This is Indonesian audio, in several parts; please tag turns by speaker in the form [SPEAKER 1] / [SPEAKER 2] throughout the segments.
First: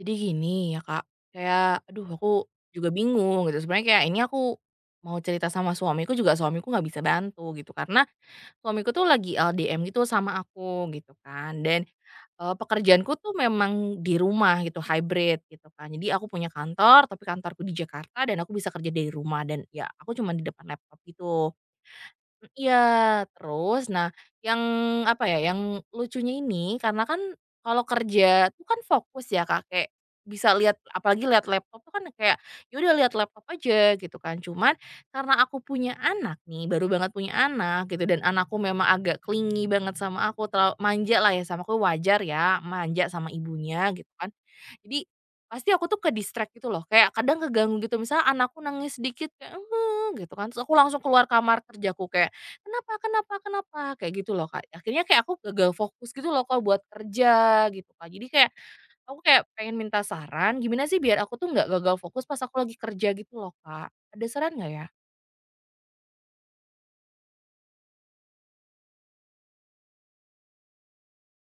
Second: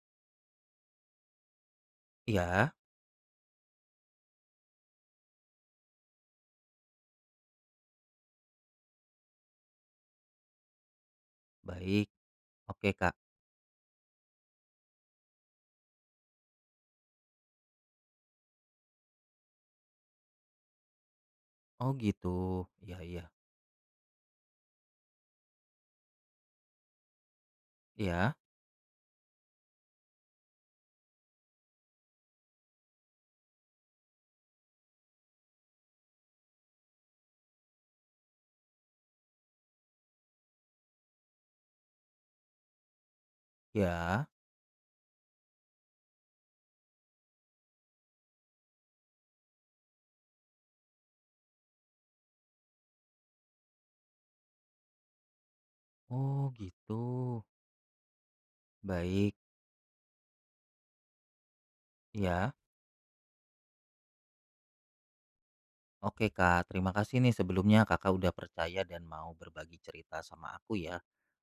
[SPEAKER 1] Jadi gini ya Kak, kayak aduh aku
[SPEAKER 2] Iya,
[SPEAKER 1] juga bingung gitu, sebenarnya kayak ini aku mau cerita sama suamiku juga suamiku nggak bisa bantu gitu, karena suamiku tuh lagi LDM gitu sama aku gitu kan, dan,
[SPEAKER 2] baik. Oke, Kak.
[SPEAKER 1] pekerjaanku tuh memang di rumah gitu, hybrid gitu kan. Jadi aku punya kantor, tapi kantorku di Jakarta dan aku bisa kerja dari rumah dan ya aku cuma di depan laptop gitu.
[SPEAKER 2] Oh, gitu.
[SPEAKER 1] Iya,
[SPEAKER 2] Iya iya.
[SPEAKER 1] terus nah yang, apa ya, yang lucunya ini karena kan kalau
[SPEAKER 2] Iya.
[SPEAKER 1] kerja tuh kan fokus ya, Kak, kayak bisa lihat apalagi lihat laptop tuh kan kayak, ya udah lihat laptop aja gitu kan. Cuman karena aku punya anak nih, baru banget punya anak gitu dan anakku memang agak clingy banget sama aku, terlalu manja lah ya sama aku, wajar ya manja sama ibunya gitu
[SPEAKER 2] Iya.
[SPEAKER 1] kan. Jadi pasti aku tuh ke-distract gitu loh, kayak kadang keganggu gitu, misalnya anakku nangis sedikit kayak, "Eh," gitu kan, terus aku langsung keluar kamar kerjaku kayak, "Kenapa kenapa kenapa?" Kayak gitu loh, Kak. Akhirnya kayak aku gagal fokus gitu loh,
[SPEAKER 2] Oh,
[SPEAKER 1] Kak, buat
[SPEAKER 2] gitu.
[SPEAKER 1] kerja gitu, Kak. Jadi kayak aku
[SPEAKER 2] Baik.
[SPEAKER 1] kayak pengen minta saran gimana sih biar aku tuh nggak gagal fokus pas
[SPEAKER 2] Iya.
[SPEAKER 1] aku lagi kerja gitu loh, Kak. Ada saran nggak ya?
[SPEAKER 2] Oke, Kak. Terima kasih nih sebelumnya Kakak udah percaya dan mau berbagi cerita sama aku ya.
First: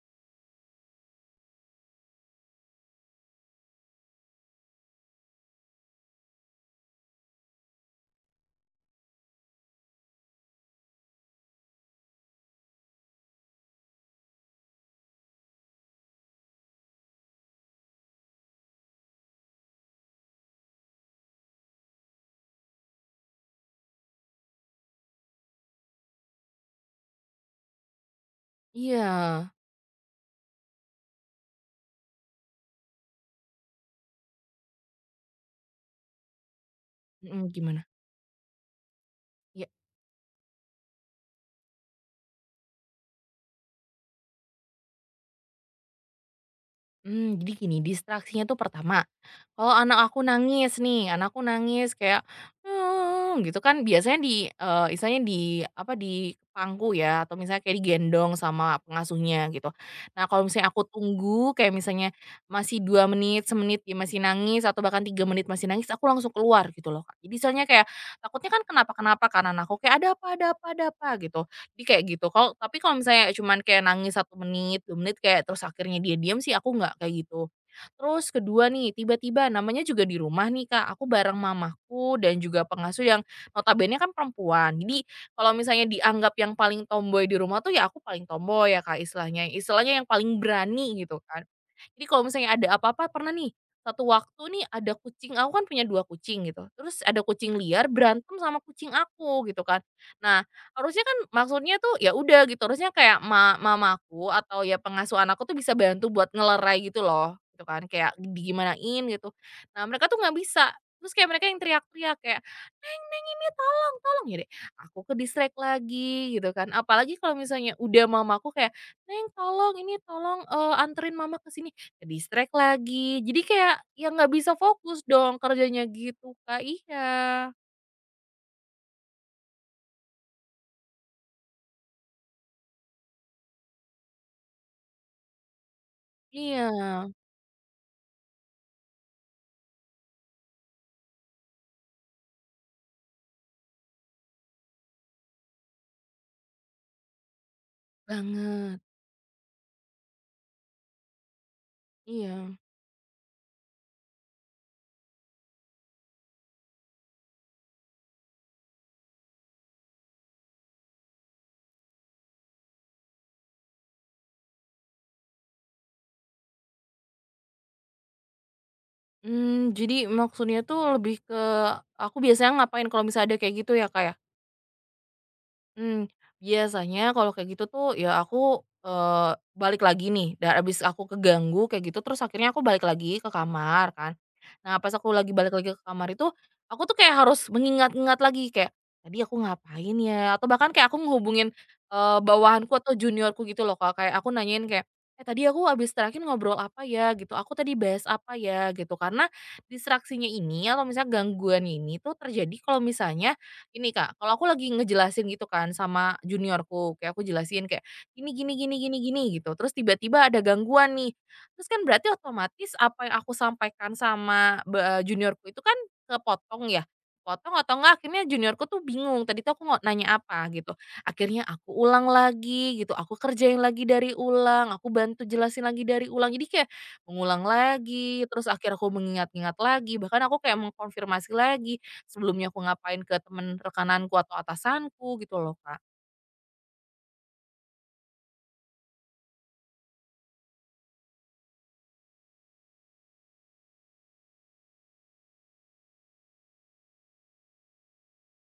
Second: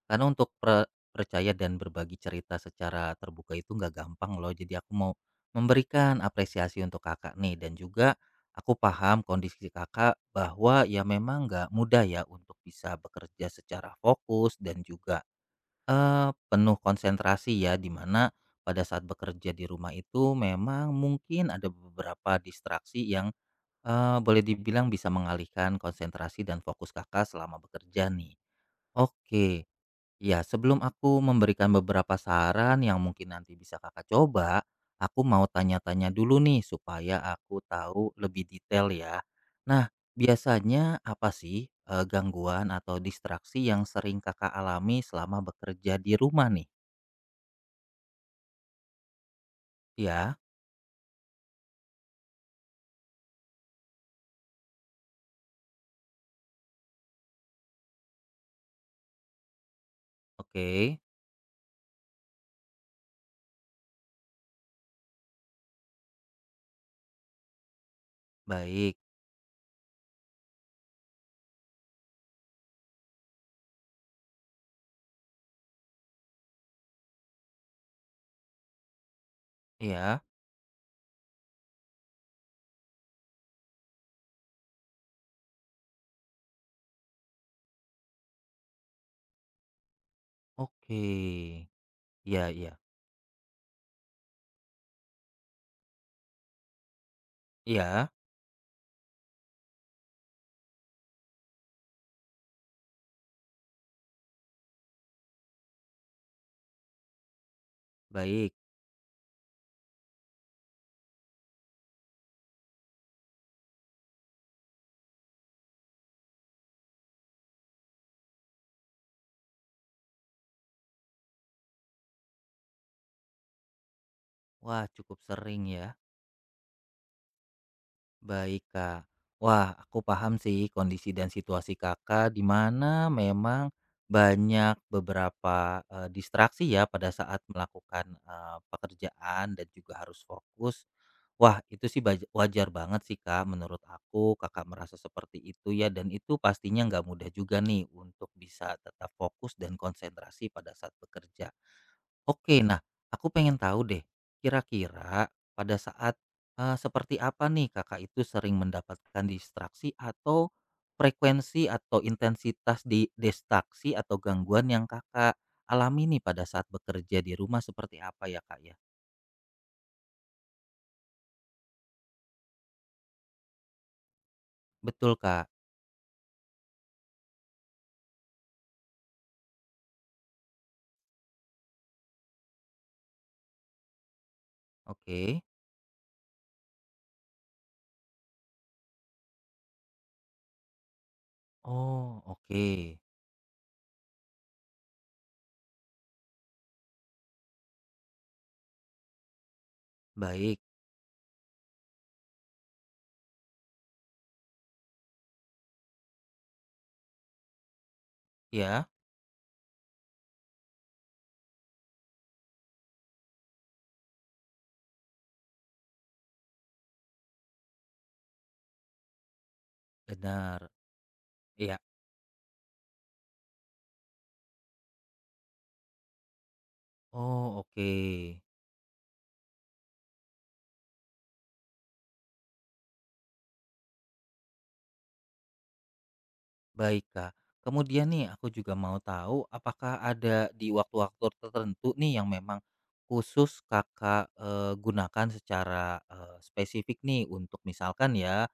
[SPEAKER 2] Karena untuk percaya dan berbagi cerita secara terbuka itu nggak gampang loh. Jadi aku mau memberikan apresiasi untuk Kakak nih dan juga aku paham kondisi Kakak bahwa ya memang nggak mudah ya untuk bisa bekerja secara fokus dan juga penuh konsentrasi ya, di mana pada saat bekerja di rumah itu memang mungkin ada beberapa distraksi yang, boleh dibilang bisa mengalihkan konsentrasi dan fokus Kakak selama bekerja nih.
[SPEAKER 1] Iya,
[SPEAKER 2] Oke. Iya, sebelum aku memberikan beberapa saran yang mungkin nanti bisa Kakak coba, aku mau tanya-tanya dulu nih supaya
[SPEAKER 1] mhm,
[SPEAKER 2] aku
[SPEAKER 1] gimana?
[SPEAKER 2] tahu lebih detail ya.
[SPEAKER 1] Iya.
[SPEAKER 2] Nah, biasanya apa sih gangguan atau distraksi yang sering Kakak alami selama bekerja di rumah nih?
[SPEAKER 1] Mmm, jadi gini, distraksinya tuh pertama, kalau anak aku
[SPEAKER 2] Ya,
[SPEAKER 1] nangis nih, anakku nangis kayak, "Hmm," gitu kan biasanya di, istilahnya di, apa, di pangku ya atau misalnya kayak digendong sama pengasuhnya gitu. Nah, kalau misalnya aku
[SPEAKER 2] oke,
[SPEAKER 1] tunggu kayak misalnya masih 2 menit, semenit dia masih nangis atau bahkan 3 menit masih nangis, aku langsung keluar gitu loh, Kak. Jadi soalnya kayak takutnya kan
[SPEAKER 2] baik.
[SPEAKER 1] kenapa-kenapa karena anakku, kayak, "Ada apa ada apa ada apa?" Gitu. Jadi kayak gitu, kalau tapi kalau misalnya cuman kayak nangis 1 menit, 2 menit kayak terus akhirnya dia diam sih aku nggak kayak gitu. Terus kedua nih, tiba-tiba namanya juga di
[SPEAKER 2] Ya,
[SPEAKER 1] rumah nih, Kak, aku bareng mamaku dan juga pengasuh yang notabene kan perempuan. Jadi kalau misalnya dianggap yang paling tomboy di rumah tuh ya aku paling tomboy ya, Kak, istilahnya. Istilahnya yang paling berani
[SPEAKER 2] oke.
[SPEAKER 1] gitu kan. Jadi kalau
[SPEAKER 2] Ya,
[SPEAKER 1] misalnya ada
[SPEAKER 2] ya,
[SPEAKER 1] apa-apa pernah nih, satu waktu nih ada kucing aku kan punya 2 kucing gitu, terus ada kucing liar
[SPEAKER 2] ya,
[SPEAKER 1] berantem sama kucing aku gitu kan. Nah, harusnya kan maksudnya tuh ya udah gitu, harusnya kayak mamaku atau ya pengasuh anakku tuh bisa bantu buat ngelerai gitu loh, gitu kan, kayak
[SPEAKER 2] baik.
[SPEAKER 1] digimanain gitu. Nah, mereka tuh nggak bisa, terus kayak mereka yang teriak-teriak kayak, "Neng, Neng ini tolong, tolong!" Jadi aku ke-distract lagi gitu kan. Apalagi kalau misalnya udah mamaku kayak, "Neng tolong, ini tolong, anterin mama ke sini." Ke-distract lagi, jadi kayak ya nggak bisa
[SPEAKER 2] Wah,
[SPEAKER 1] fokus
[SPEAKER 2] cukup
[SPEAKER 1] dong
[SPEAKER 2] sering
[SPEAKER 1] kerjanya
[SPEAKER 2] ya.
[SPEAKER 1] gitu, Kak. Iya.
[SPEAKER 2] Baik, Kak. Wah, aku paham sih kondisi dan situasi Kakak di mana memang banyak beberapa distraksi
[SPEAKER 1] Iya,
[SPEAKER 2] ya pada saat melakukan pekerjaan dan juga harus fokus. Wah, itu sih wajar banget sih, Kak. Menurut aku, Kakak merasa seperti itu ya, dan itu pastinya nggak mudah juga nih untuk bisa
[SPEAKER 1] banget.
[SPEAKER 2] tetap fokus dan konsentrasi pada saat bekerja. Oke,
[SPEAKER 1] Iya.
[SPEAKER 2] nah aku pengen tahu deh, kira-kira pada saat, seperti apa nih Kakak itu sering mendapatkan distraksi atau frekuensi atau intensitas di distraksi atau gangguan yang Kakak alami nih pada saat bekerja di rumah seperti apa ya, Kak, ya?
[SPEAKER 1] Mmm, jadi maksudnya tuh lebih ke aku biasanya ngapain kalau misalnya ada kayak gitu ya, Kak, ya?
[SPEAKER 2] Betul, Kak.
[SPEAKER 1] Mmm, biasanya kalau kayak gitu tuh ya aku, balik lagi nih dan abis aku keganggu kayak gitu terus akhirnya aku balik lagi ke kamar kan. Nah pas aku lagi
[SPEAKER 2] Oke.
[SPEAKER 1] balik lagi ke kamar itu, aku tuh kayak harus mengingat-ingat lagi kayak, "Tadi aku ngapain ya?" Atau bahkan kayak aku ngehubungin,
[SPEAKER 2] Oh,
[SPEAKER 1] bawahanku atau
[SPEAKER 2] oke.
[SPEAKER 1] juniorku gitu loh, Kak, kayak aku nanyain kayak, "Eh tadi aku habis terakhir ngobrol apa ya?" Gitu, "Aku tadi bahas apa ya?" Gitu. Karena distraksinya
[SPEAKER 2] Baik.
[SPEAKER 1] ini atau misalnya gangguan ini tuh terjadi kalau misalnya ini Kak, kalau aku lagi ngejelasin gitu kan sama juniorku, kayak aku jelasin kayak, "Gini gini gini
[SPEAKER 2] Ya.
[SPEAKER 1] gini gini," gitu, terus tiba-tiba ada gangguan nih. Terus kan berarti otomatis apa yang aku sampaikan sama juniorku itu kan kepotong ya, potong atau enggak akhirnya juniorku tuh bingung, tadi tuh aku mau nanya apa
[SPEAKER 2] Benar.
[SPEAKER 1] gitu. Akhirnya aku
[SPEAKER 2] Ya.
[SPEAKER 1] ulang lagi gitu, aku kerjain lagi dari ulang, aku bantu jelasin lagi dari ulang. Jadi kayak mengulang
[SPEAKER 2] Oh, oke.
[SPEAKER 1] lagi, terus akhirnya aku mengingat-ingat lagi, bahkan aku kayak mengkonfirmasi lagi. Sebelumnya aku ngapain ke temen rekananku atau atasanku gitu loh, Kak.
[SPEAKER 2] Baik, Kak. Kemudian nih aku juga mau tahu apakah ada di waktu-waktu tertentu nih yang memang khusus Kakak, gunakan secara, spesifik nih untuk misalkan ya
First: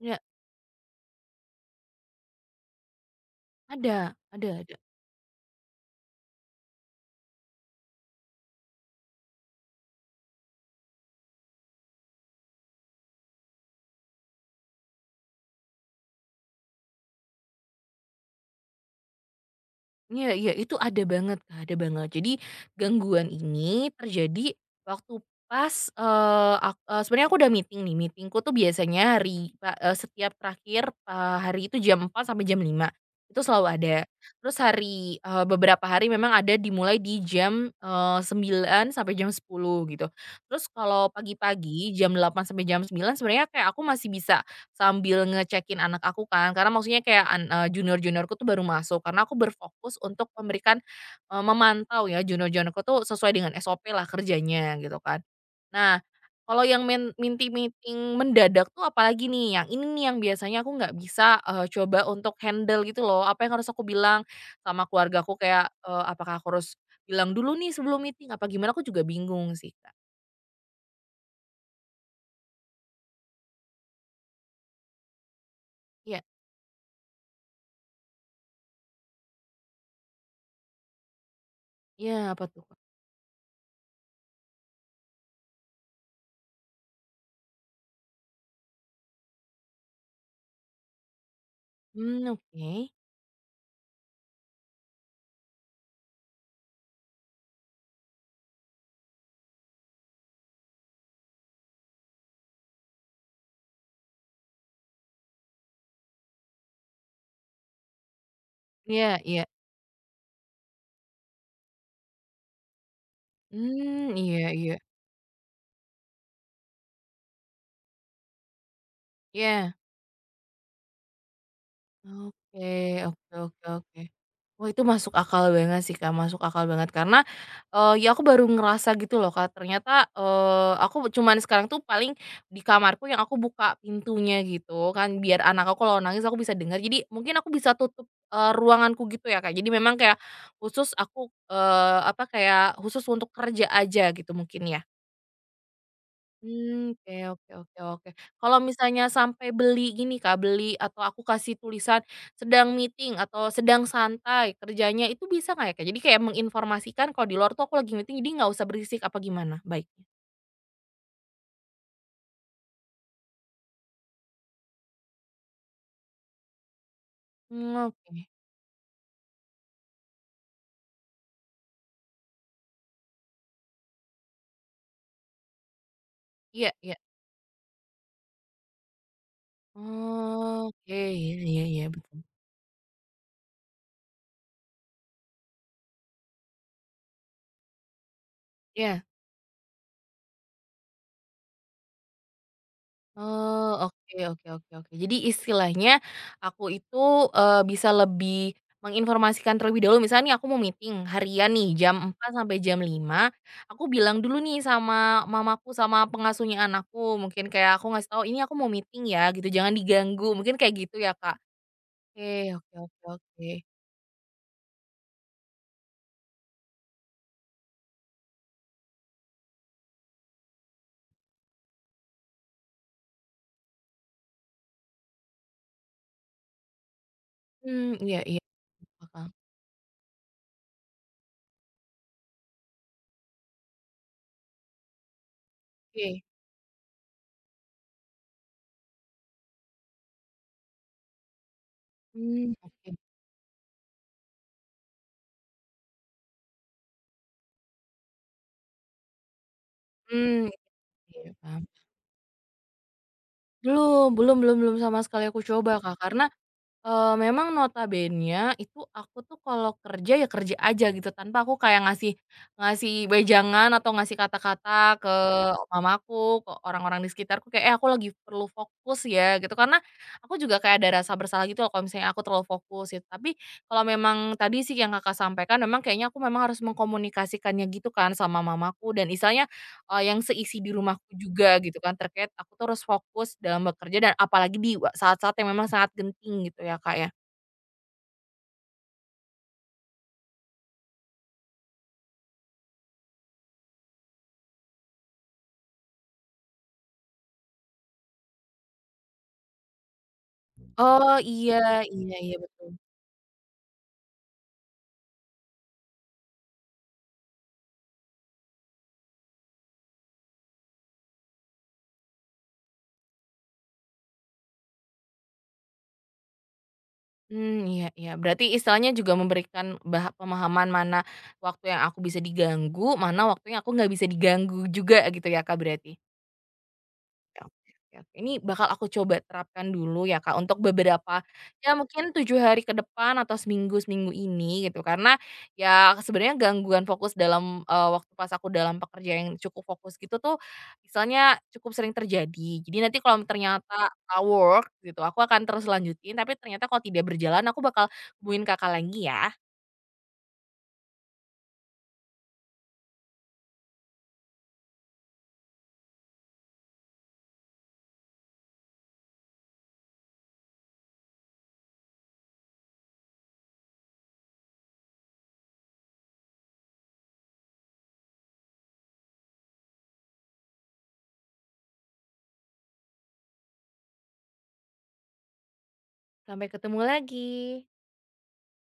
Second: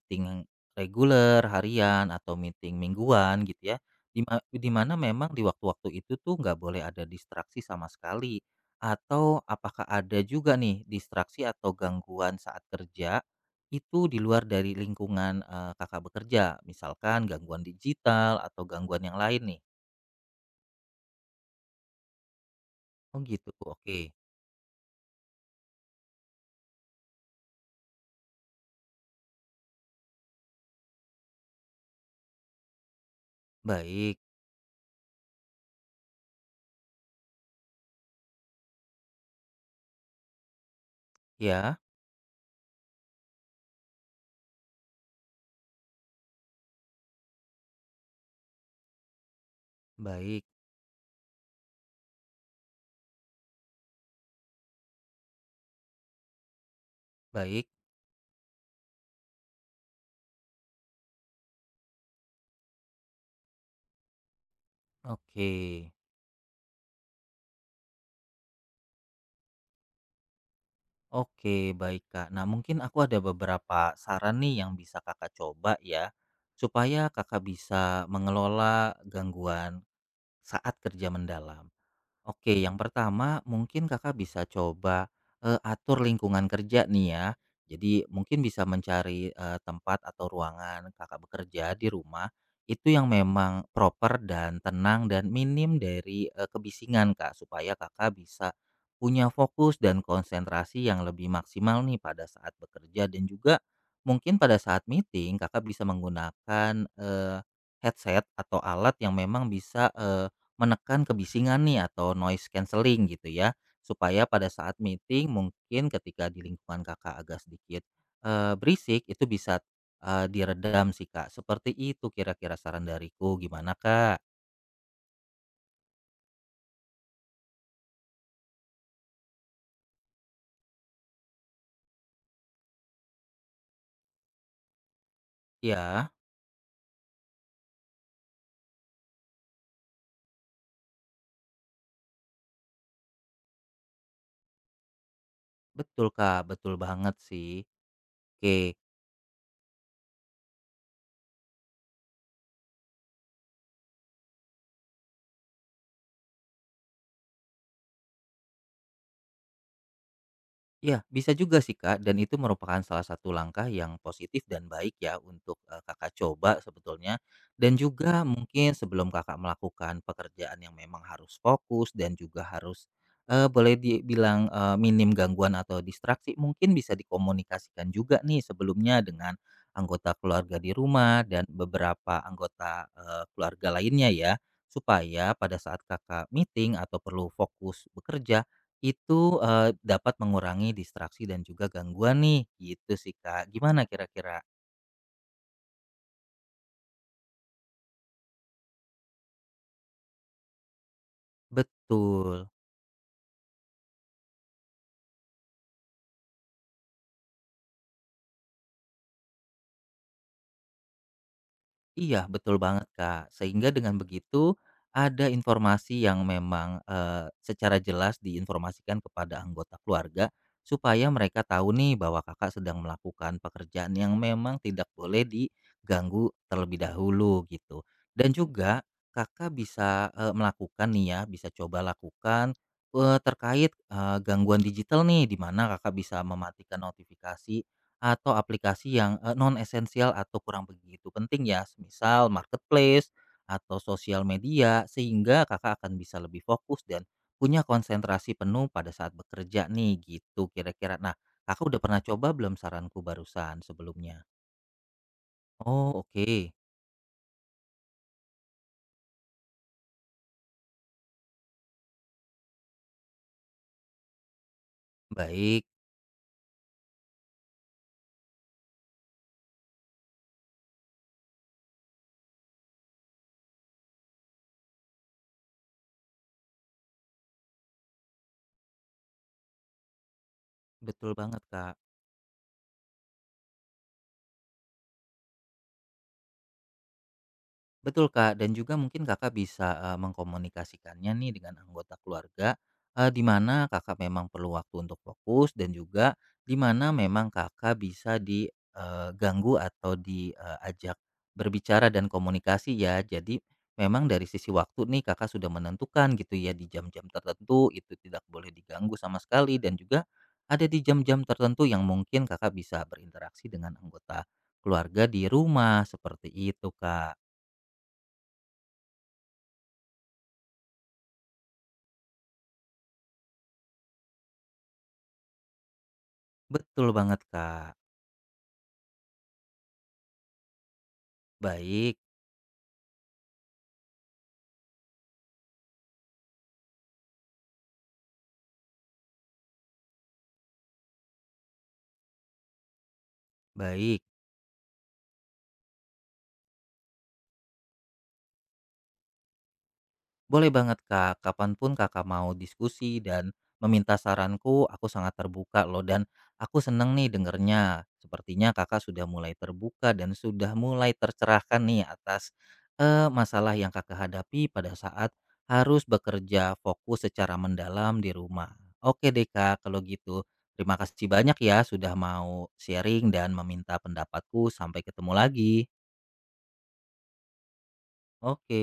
[SPEAKER 1] Ya,
[SPEAKER 2] reguler, harian, atau meeting mingguan gitu ya,
[SPEAKER 1] ada
[SPEAKER 2] di
[SPEAKER 1] ada.
[SPEAKER 2] mana memang di waktu-waktu itu tuh nggak boleh ada distraksi sama sekali? Atau apakah ada juga nih distraksi atau gangguan saat kerja itu di luar dari lingkungan, Kakak bekerja, misalkan gangguan digital atau gangguan yang lain nih?
[SPEAKER 1] Iya iya, itu ada banget Kak, ada banget. Jadi
[SPEAKER 2] Oh
[SPEAKER 1] gangguan
[SPEAKER 2] gitu,
[SPEAKER 1] ini
[SPEAKER 2] oke.
[SPEAKER 1] terjadi waktu pas, sebenarnya aku udah meeting nih, meetingku tuh biasanya setiap terakhir, hari itu jam 4 sampai jam 5 itu selalu ada.
[SPEAKER 2] Baik,
[SPEAKER 1] Terus beberapa hari memang ada dimulai di jam, 9.00 sampai jam 10 gitu. Terus kalau
[SPEAKER 2] ya,
[SPEAKER 1] pagi-pagi jam 8 sampai jam 9 sebenarnya kayak aku masih bisa sambil ngecekin anak aku kan, karena maksudnya kayak junior-juniorku tuh baru masuk, karena aku berfokus untuk
[SPEAKER 2] baik
[SPEAKER 1] memantau ya junior-juniorku tuh sesuai dengan SOP lah kerjanya gitu kan. Nah, kalau yang
[SPEAKER 2] baik,
[SPEAKER 1] minti-meeting mendadak tuh apalagi nih, yang ini nih yang biasanya aku nggak bisa, coba untuk handle gitu loh, apa yang harus aku bilang sama keluarga aku
[SPEAKER 2] oke.
[SPEAKER 1] kayak, apakah aku harus bilang dulu nih sebelum meeting apa gimana, aku juga bingung sih, Kak.
[SPEAKER 2] Oke, baik, Kak. Nah, mungkin aku ada beberapa saran nih yang bisa Kakak coba ya,
[SPEAKER 1] Iya
[SPEAKER 2] supaya Kakak bisa mengelola gangguan saat kerja mendalam.
[SPEAKER 1] iya, apa
[SPEAKER 2] Oke,
[SPEAKER 1] tuh,
[SPEAKER 2] yang
[SPEAKER 1] Kak?
[SPEAKER 2] pertama mungkin Kakak bisa coba, atur lingkungan kerja nih ya. Jadi mungkin bisa mencari, tempat atau ruangan Kakak bekerja di
[SPEAKER 1] Mmm,
[SPEAKER 2] rumah,
[SPEAKER 1] oke.
[SPEAKER 2] itu yang memang proper dan tenang dan minim dari, kebisingan Kak, supaya Kakak bisa punya fokus dan konsentrasi yang lebih maksimal nih pada saat bekerja dan juga mungkin pada saat meeting Kakak bisa menggunakan, headset atau alat yang
[SPEAKER 1] Iya iya.
[SPEAKER 2] memang bisa, menekan kebisingan nih atau noise cancelling gitu ya,
[SPEAKER 1] Mmm,
[SPEAKER 2] supaya pada
[SPEAKER 1] iya iya.
[SPEAKER 2] saat meeting mungkin ketika di lingkungan Kakak agak sedikit, berisik itu bisa,
[SPEAKER 1] Iya.
[SPEAKER 2] diredam sih, Kak. Seperti itu kira-kira saran
[SPEAKER 1] Oke oke
[SPEAKER 2] dariku,
[SPEAKER 1] oke
[SPEAKER 2] gimana,
[SPEAKER 1] oke.
[SPEAKER 2] Kak?
[SPEAKER 1] Wah, itu masuk akal banget sih, Kak, masuk akal banget karena, ya aku baru ngerasa gitu loh, Kak, ternyata, aku cuman sekarang tuh paling di kamarku yang aku buka pintunya gitu kan, biar anak aku kalau
[SPEAKER 2] Ya
[SPEAKER 1] nangis aku bisa dengar. Jadi mungkin aku bisa tutup, ruanganku gitu ya, Kak. Jadi memang kayak khusus aku, apa, kayak khusus untuk kerja aja gitu mungkin ya?
[SPEAKER 2] betul, Kak, betul
[SPEAKER 1] Mmm, oke
[SPEAKER 2] banget
[SPEAKER 1] oke
[SPEAKER 2] sih.
[SPEAKER 1] oke oke. Kalau
[SPEAKER 2] Oke.
[SPEAKER 1] misalnya sampai beli gini Kak, beli atau aku kasih tulisan sedang meeting atau sedang santai kerjanya, itu bisa nggak ya Kak? Jadi kayak menginformasikan kalau di luar tuh aku lagi meeting, jadi nggak usah berisik apa gimana baiknya?
[SPEAKER 2] Ya bisa juga sih Kak, dan itu merupakan salah satu langkah yang positif dan baik ya untuk Kakak coba sebetulnya.
[SPEAKER 1] Mmm,
[SPEAKER 2] Dan
[SPEAKER 1] oke.
[SPEAKER 2] juga mungkin sebelum Kakak melakukan pekerjaan yang memang harus fokus dan juga harus boleh dibilang minim gangguan atau distraksi,
[SPEAKER 1] Iya
[SPEAKER 2] mungkin bisa
[SPEAKER 1] iya.
[SPEAKER 2] dikomunikasikan juga nih sebelumnya dengan anggota keluarga
[SPEAKER 1] Oh,
[SPEAKER 2] di
[SPEAKER 1] oke,
[SPEAKER 2] rumah
[SPEAKER 1] iya
[SPEAKER 2] dan
[SPEAKER 1] iya iya, betul.
[SPEAKER 2] beberapa anggota keluarga lainnya ya, supaya pada saat Kakak meeting atau perlu fokus bekerja
[SPEAKER 1] Iya.
[SPEAKER 2] itu, dapat mengurangi distraksi dan juga gangguan nih, gitu sih, Kak.
[SPEAKER 1] Oh,
[SPEAKER 2] Gimana
[SPEAKER 1] oke
[SPEAKER 2] kira-kira?
[SPEAKER 1] oke oke oke. Jadi istilahnya aku itu, bisa lebih menginformasikan terlebih dahulu, misalnya nih aku mau meeting harian nih jam empat
[SPEAKER 2] Betul.
[SPEAKER 1] sampai jam lima aku bilang dulu nih sama mamaku, sama pengasuhnya anakku, mungkin kayak aku ngasih tahu, "Ini aku mau meeting ya," gitu, "jangan diganggu." Mungkin kayak gitu ya, Kak?
[SPEAKER 2] Iya,
[SPEAKER 1] Oke
[SPEAKER 2] betul
[SPEAKER 1] oke
[SPEAKER 2] banget,
[SPEAKER 1] oke
[SPEAKER 2] Kak.
[SPEAKER 1] oke.
[SPEAKER 2] Sehingga dengan begitu ada informasi yang memang, secara jelas diinformasikan kepada anggota keluarga supaya mereka tahu nih bahwa Kakak sedang melakukan pekerjaan yang memang tidak boleh diganggu terlebih dahulu gitu.
[SPEAKER 1] Hmm, iya
[SPEAKER 2] Dan
[SPEAKER 1] iya,
[SPEAKER 2] juga
[SPEAKER 1] masuk.
[SPEAKER 2] Kakak bisa, melakukan nih ya, bisa coba lakukan, terkait, gangguan digital nih, di mana Kakak bisa
[SPEAKER 1] Oke,
[SPEAKER 2] mematikan notifikasi atau aplikasi yang, non esensial atau kurang begitu penting ya, misal
[SPEAKER 1] hmm, oke.
[SPEAKER 2] marketplace atau sosial media, sehingga Kakak akan bisa lebih fokus dan punya konsentrasi penuh pada saat bekerja nih, gitu
[SPEAKER 1] Mmm,
[SPEAKER 2] kira-kira. Nah,
[SPEAKER 1] iya iya, paham.
[SPEAKER 2] Kakak udah pernah coba belum saranku barusan
[SPEAKER 1] Belum
[SPEAKER 2] sebelumnya?
[SPEAKER 1] belum belum belum sama sekali aku coba,
[SPEAKER 2] Oh,
[SPEAKER 1] Kak, karena
[SPEAKER 2] oke.
[SPEAKER 1] Memang notabene itu aku tuh kalau kerja ya kerja aja gitu, tanpa aku kayak ngasih ngasih wejangan atau ngasih kata-kata ke
[SPEAKER 2] Baik,
[SPEAKER 1] mamaku, ke orang-orang di sekitarku kayak, "Eh, aku lagi perlu fokus ya," gitu. Karena aku juga kayak ada rasa bersalah gitu loh kalau misalnya aku terlalu fokus gitu. Tapi kalau memang tadi sih yang Kakak sampaikan memang kayaknya aku memang harus mengkomunikasikannya gitu kan sama mamaku dan istilahnya yang seisi di rumahku
[SPEAKER 2] betul banget,
[SPEAKER 1] juga
[SPEAKER 2] Kak.
[SPEAKER 1] gitu kan terkait aku tuh harus fokus dalam bekerja dan apalagi di saat-saat yang memang sangat genting gitu ya, Kak, ya.
[SPEAKER 2] Betul, Kak, dan juga mungkin Kakak bisa, mengkomunikasikannya nih dengan anggota keluarga, di mana Kakak memang perlu waktu untuk fokus dan juga di mana memang Kakak bisa diganggu atau diajak
[SPEAKER 1] Oh, iya
[SPEAKER 2] berbicara dan
[SPEAKER 1] iya iya betul.
[SPEAKER 2] komunikasi ya. Jadi memang dari sisi waktu nih Kakak sudah menentukan gitu ya, di jam-jam tertentu itu tidak boleh diganggu sama sekali dan juga ada di jam-jam tertentu yang mungkin Kakak bisa berinteraksi dengan anggota keluarga di rumah, seperti itu, Kak.
[SPEAKER 1] Hmm, iya iya berarti istilahnya juga memberikan pemahaman mana waktu yang aku bisa diganggu, mana waktunya aku nggak bisa diganggu juga gitu ya, Kak, berarti?
[SPEAKER 2] Betul banget,
[SPEAKER 1] Oke oke
[SPEAKER 2] Kak.
[SPEAKER 1] oke. Ini bakal aku coba terapkan dulu ya, Kak, untuk beberapa ya
[SPEAKER 2] Baik,
[SPEAKER 1] mungkin 7 hari ke depan atau seminggu seminggu ini gitu. Karena ya sebenarnya gangguan fokus dalam, waktu pas aku dalam pekerja yang cukup fokus gitu tuh misalnya cukup sering terjadi. Jadi nanti kalau ternyata
[SPEAKER 2] baik.
[SPEAKER 1] work gitu, aku akan terus lanjutin, tapi ternyata kalau tidak berjalan aku bakal hubungin Kakak lagi ya.
[SPEAKER 2] Boleh banget, Kak. Kapanpun Kakak mau diskusi dan meminta saranku, aku sangat terbuka loh. Dan aku seneng nih dengernya. Sepertinya Kakak sudah mulai terbuka dan sudah mulai tercerahkan nih atas masalah yang Kakak hadapi pada saat harus bekerja fokus secara mendalam di rumah. Oke deh, Kak. Kalau gitu, terima kasih banyak ya sudah mau sharing dan meminta pendapatku. Sampai ketemu lagi.
[SPEAKER 1] Sampai ketemu lagi.
[SPEAKER 2] Oke.